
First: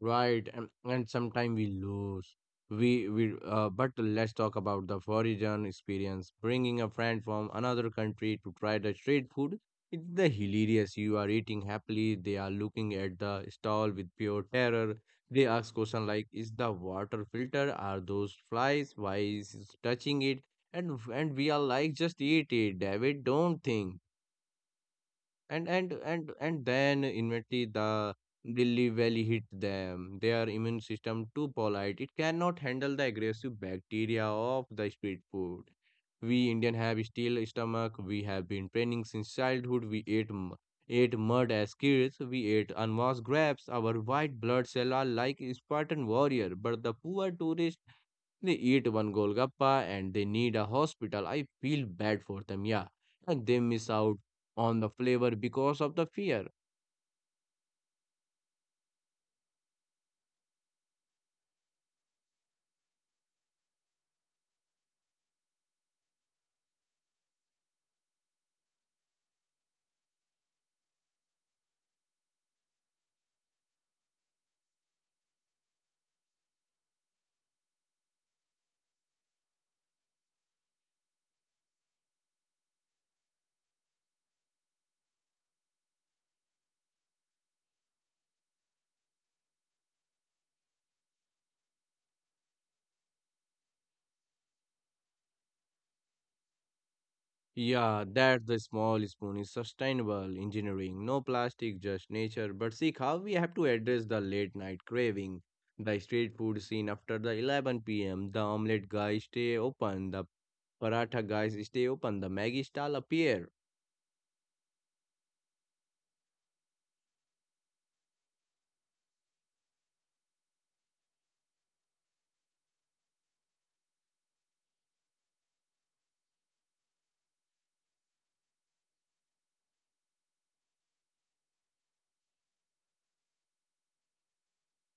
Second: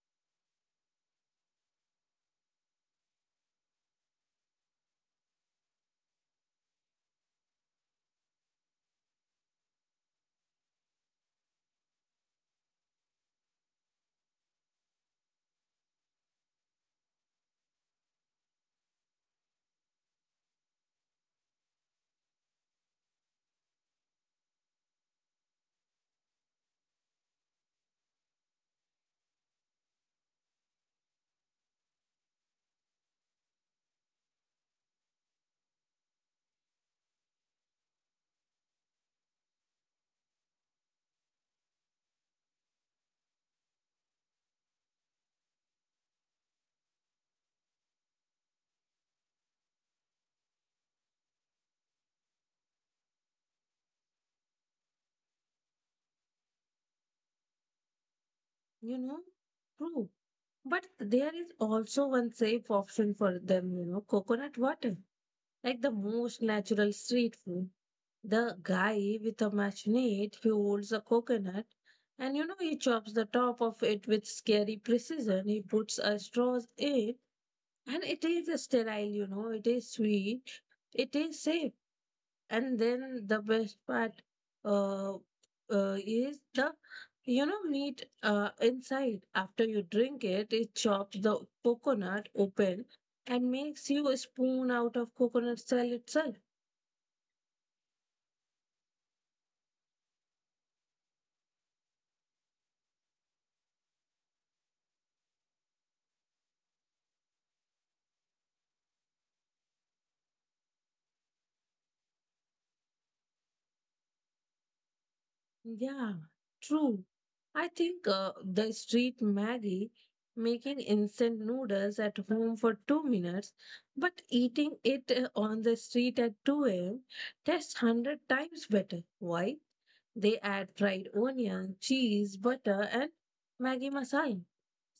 S2: Right, and sometimes we lose. We But let's talk about the foreign experience. Bringing a friend from another country to try the street food, it's the hilarious. You are eating happily. They are looking at the stall with pure terror. They ask question like, "Is the water filter? Are those flies? Why is it touching it?" And we are like, "Just eat it, David. Don't think." And then eventually the Delhi Valley hit them. Their immune system too polite. It cannot handle the aggressive bacteria of the street food. We Indian have steel stomach. We have been training since childhood. Ate mud as kids. We ate unwashed grapes. Our white blood cells are like Spartan warrior. But the poor tourist, they eat one Golgappa and they need a hospital. I feel bad for them, yeah. And they miss out on the flavor because of the fear.
S1: You know, true. But there is also one safe option for them, you know, coconut water, like the most natural street food. The guy with a machinate, he holds a coconut and you know he chops the top of it with scary precision. He puts a straws in and it is sterile, you know, it is sweet, it is safe, and then the best part uh, is the, you know, meat inside. After you drink it, it chops the coconut open and makes you a spoon out of coconut shell itself.
S2: Yeah, that the small spoon is sustainable engineering. No plastic, just nature. But see how we have to address the late night craving. The street food scene after the 11 pm. The omelette guys stay open. The paratha guys stay open. The Maggie stall appear.
S1: Yeah, true. I think the street maggie, making instant noodles at home for 2 minutes, but eating it on the street at 2 a.m. tastes 100 times better. Why? They add fried onion, cheese, butter, and Maggi masala.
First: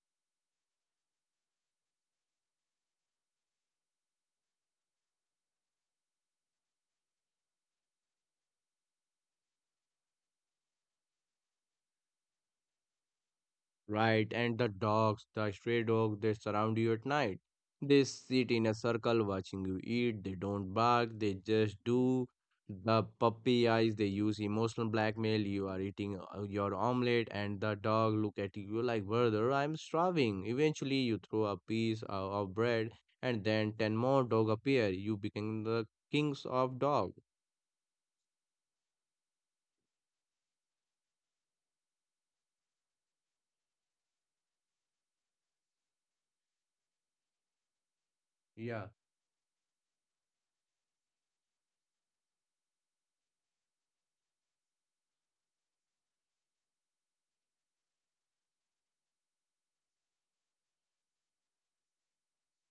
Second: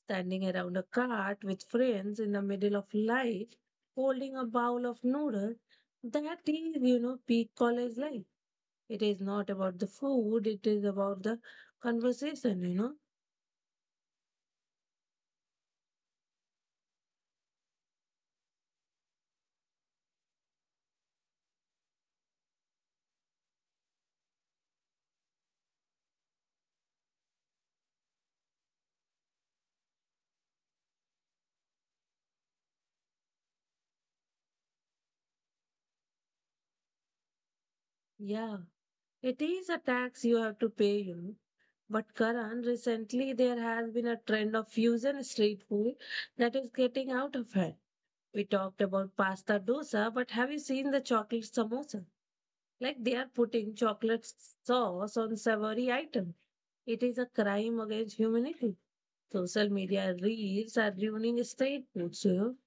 S1: Standing around a cart with friends in the middle of light, holding a bowl of noodles, that is, you know, peak college life. It is not about the food, it is about the conversation, you know.
S2: Right, and the dogs, the stray dog, they surround you at night. They sit in a circle watching you eat. They don't bark, they just do. The puppy eyes, they use emotional blackmail. You are eating your omelette, and the dog look at you like, brother, I'm starving. Eventually, you throw a piece of bread, and then 10 more dog appear. You become the kings of dog.
S1: Yeah, it is a tax you have to pay, you know. But Karan, recently there has been a trend of fusion street food that is getting out of hand. We
S2: Yeah.
S1: talked about pasta dosa, but have you seen the chocolate samosa? Like they are putting chocolate sauce on savory item. It is a crime against humanity. Social media reels are ruining street food. You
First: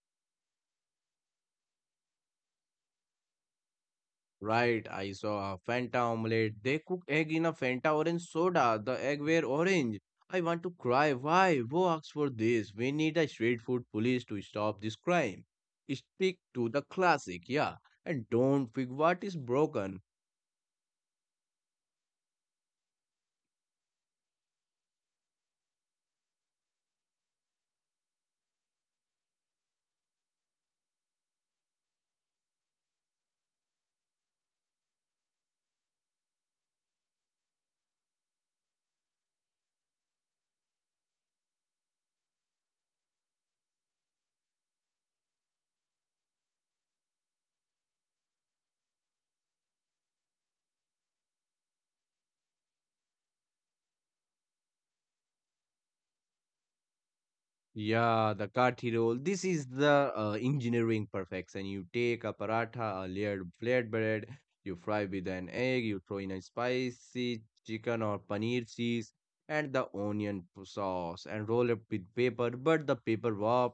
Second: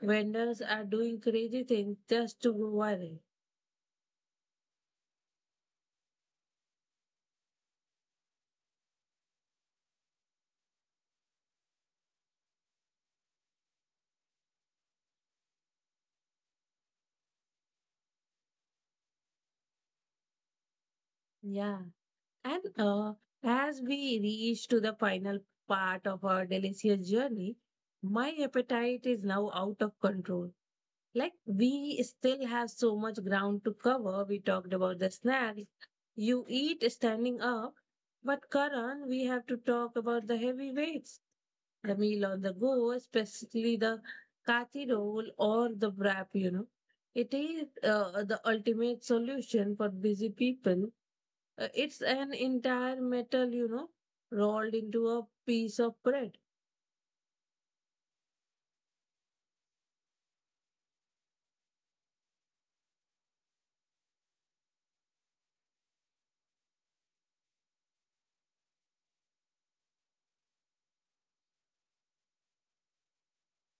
S1: vendors are doing crazy things just to go viral.
S2: Right, I saw a Fanta omelette. They cook egg in a Fanta orange soda. The egg were orange. I want to cry. Why? Who asked for this? We need a street food police to stop this crime. Stick to the classic, yeah, and don't fix what is broken.
S1: Yeah. And as we reach to the final part of our delicious journey, my appetite is now out of control. Like we still have so much ground to cover. We talked about the snacks you eat standing up, but Karan, we have to talk about the heavy weights, the meal on the go, especially the kathi roll or the wrap. You know, it is the ultimate solution for busy people. It's an entire metal, you know, rolled into a piece of bread.
S2: Yeah, the kathi roll. This is the engineering perfection. You take a paratha, a layered flatbread, you fry with an egg, you throw in a spicy chicken or paneer cheese and the onion sauce and roll it with paper. But the paper wrap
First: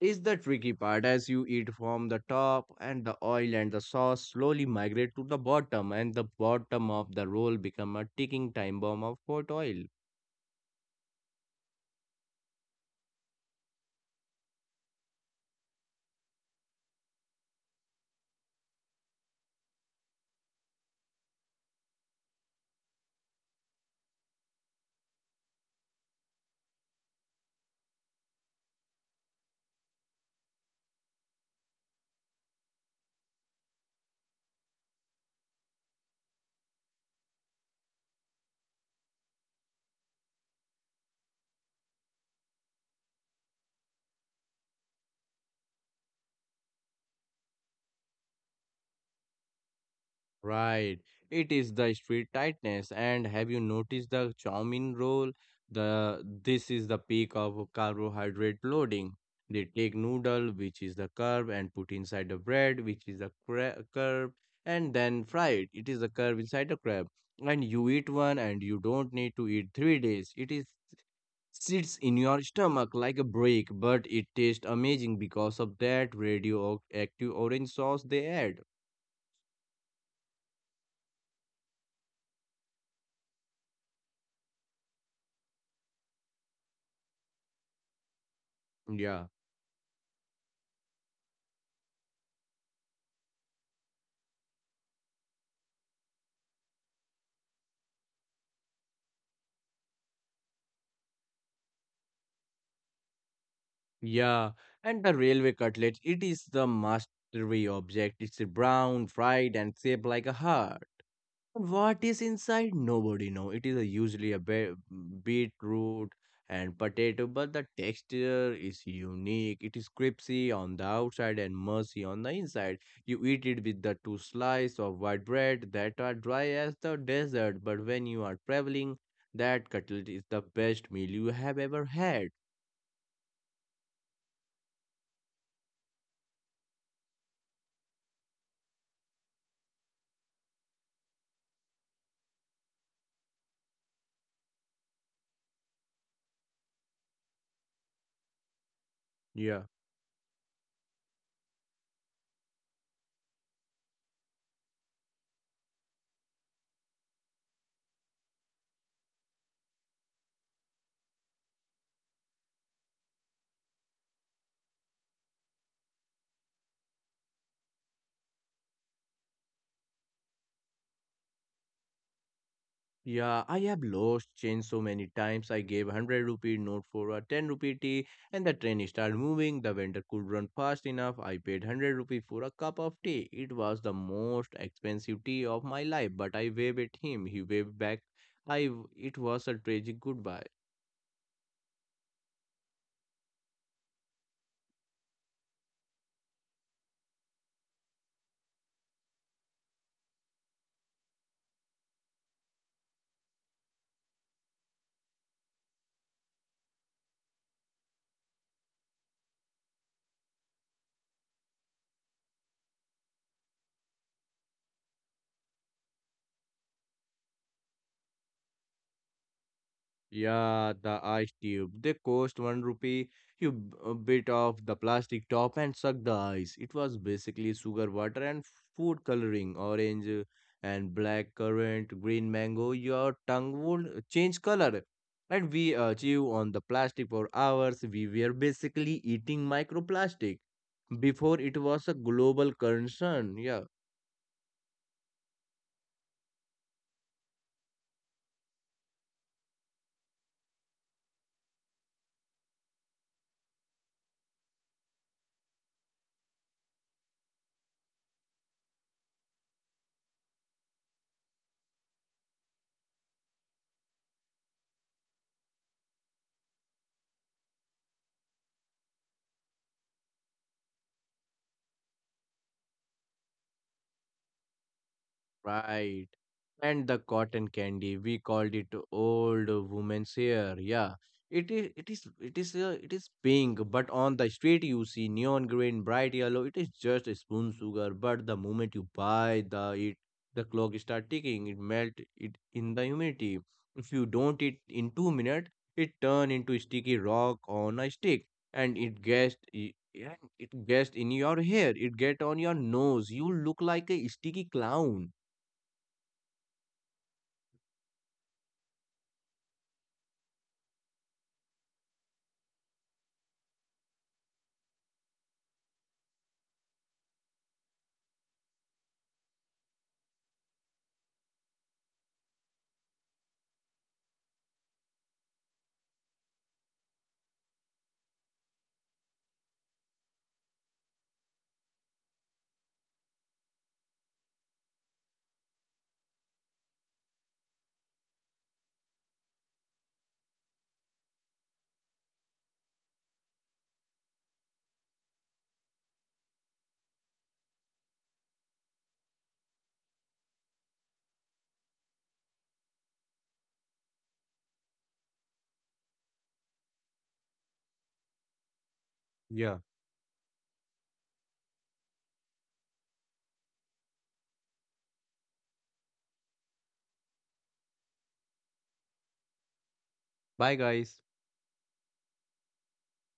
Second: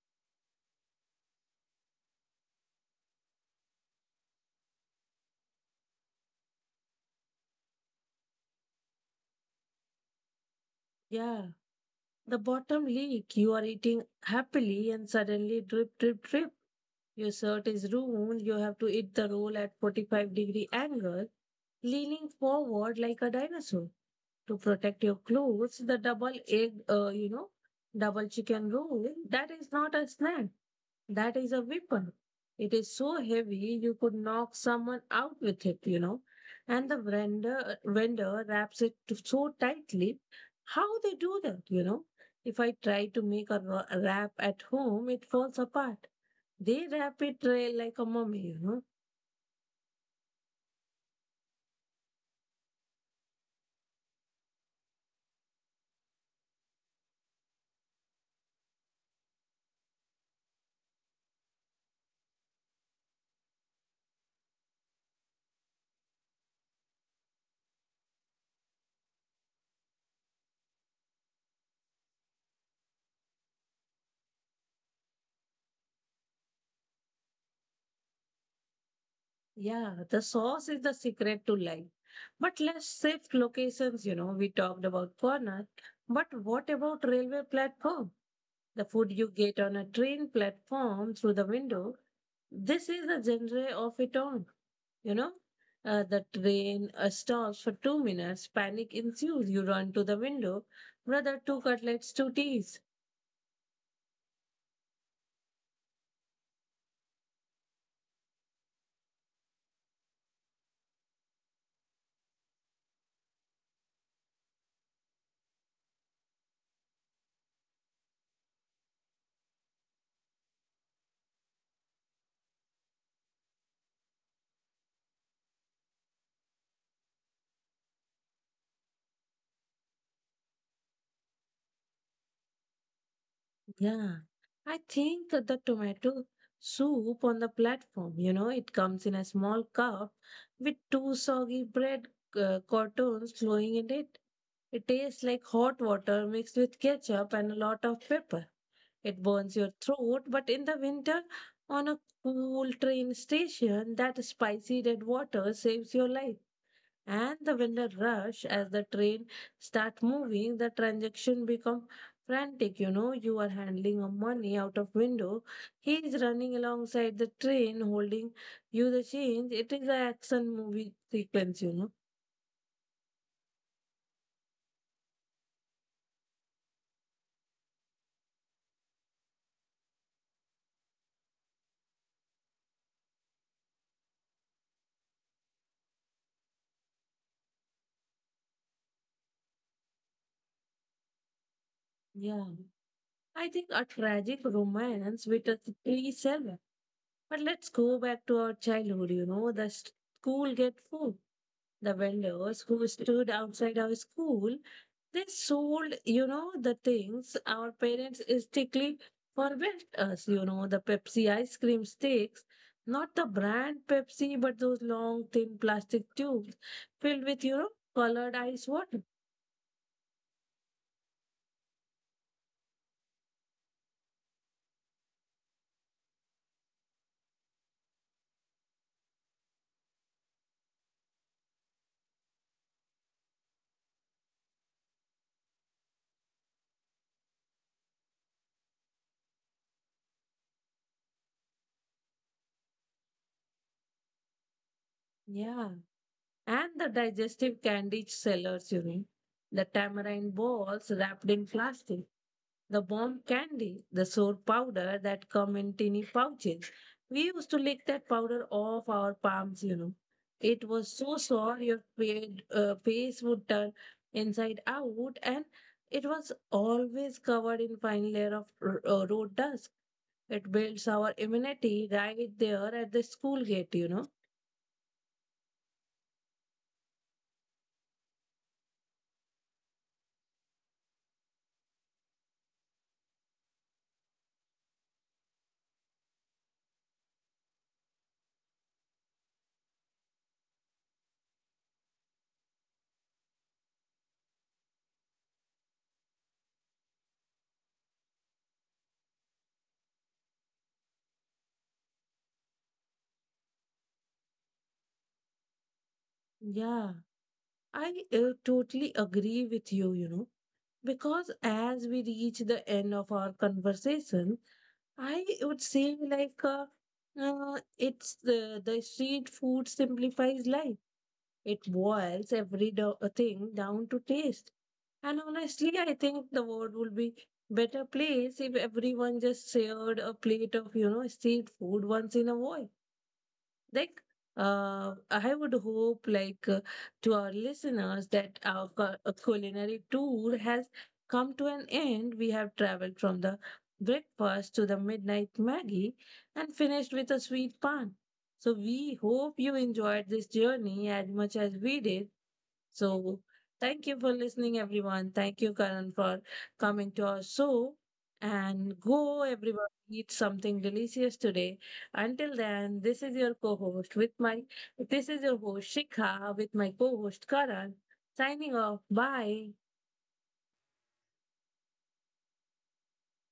S2: is the tricky part as you eat from the top and the oil and the sauce slowly migrate to the bottom and the bottom of the roll become a ticking time bomb of hot oil.
S1: Yeah. The bottom leak, you are eating happily and suddenly drip, drip, drip. Your shirt is ruined. You have to eat the roll at 45-degree angle, leaning forward like a dinosaur to protect your clothes. The double egg, you know, double chicken roll, that is not a snack. That is a weapon. It is so heavy you could knock someone out with it, you know. And the vendor wraps it so tightly. How they do that, you know? If I try to make a wrap at home, it falls apart. They wrap it trail like a mummy, you know.
S2: Right. It is the street tightness. And have you noticed the chow mein roll? The This is the peak of carbohydrate loading. They take noodle, which is the carb, and put inside the bread, which is the carb, and then fry it. It is the carb inside the crab. And you eat one, and you don't need to eat 3 days. It is sits in your stomach like a break, but it tastes amazing because of that radioactive orange sauce they add.
S1: Yeah, the sauce is the secret to life. But let's shift locations, you know. We talked about corner, but what about railway platform? The food
S2: Yeah.
S1: you get on a train platform through the window. This is the genre of it all, you know. The train stops for 2 minutes. Panic ensues. You run to the window. Brother, two cutlets, two teas.
S2: Yeah, and the railway cutlet, it is the mastery object. It's brown, fried, and shaped like a heart. But what is inside? Nobody know. It is a usually a beetroot and potato, but the texture is unique. It is crispy on the outside and mushy on the inside. You eat it with the two slices of white bread that are dry as the desert. But when you are traveling, that cutlet is the best meal you have ever had.
S1: Yeah, I think the tomato soup on the platform, you know, it comes in a small cup with two soggy bread cartons flowing in it. It tastes like hot water mixed with ketchup and a lot of pepper. It burns
S2: Yeah.
S1: your throat, but in the winter, on a cool train station, that spicy red water saves your life. And the vendor rush. As the train start moving, the transaction become frantic, you know. You are handling a money out of window, he is running alongside the train, holding you the change. It is a action movie sequence, you know.
S2: Yeah, I have lost change so many times. I gave 100 rupee note for a 10 rupee tea and the train started moving. The vendor could run fast enough. I paid 100 rupee for a cup of tea. It was the most expensive tea of my life, but I waved at him. He waved back. It was a tragic goodbye.
S1: Yeah. I think a tragic romance with a silly seller. But let's go back to our childhood, you know, the school get full. The vendors who stood outside our school, they sold, you know, the things our parents strictly forbade us, you know, the Pepsi ice cream sticks, not the brand Pepsi, but those long, thin plastic tubes filled with, you know, colored ice water.
S2: Yeah, the ice tube. They cost one rupee. Bit off the plastic top and suck the ice. It was basically sugar water and food coloring, orange and black currant, green mango. Your tongue would change color. And we chew on the plastic for hours. We were basically eating microplastic before it was a global concern. Yeah.
S1: Yeah. And the digestive candy sellers, you know, the tamarind balls wrapped in plastic, the bomb candy, the soap powder that come in tiny pouches. We used to lick that powder off our palms, you know. It was so sore your face would turn inside out, and it was always covered in fine layer of road dust. It builds our immunity right there at the school gate, you know.
S2: Right. And the cotton candy, we called it old woman's hair. Yeah. It is it is it is it is pink, but on the street you see neon green, bright yellow. It is just a spoon sugar, but the moment you buy the it the clock start ticking, it melt it in the humidity. If you don't eat in 2 minutes, it turn into sticky rock on a stick and it gets in your hair, it get on your nose. You look like a sticky clown.
S1: Yeah. I totally agree with you, you know, because as we reach the end of our conversation, I would say it's the street food simplifies life. It boils every thing down to taste. And honestly, I think the world would be better place if everyone just shared a plate of, you know, street food once in a while. Like, I would hope, to our listeners, that our culinary tour has come to an end. We have traveled from the breakfast to the midnight Maggie and finished with a sweet pan. So, we hope you enjoyed this journey as much as we did. So thank you for listening, everyone. Thank you, Karan, for coming to our show. And go,
S2: Yeah.
S1: everyone, eat something delicious today. Until then, this is your host Shikha with my co-host Karan. Signing off. Bye.
S2: Bye, guys.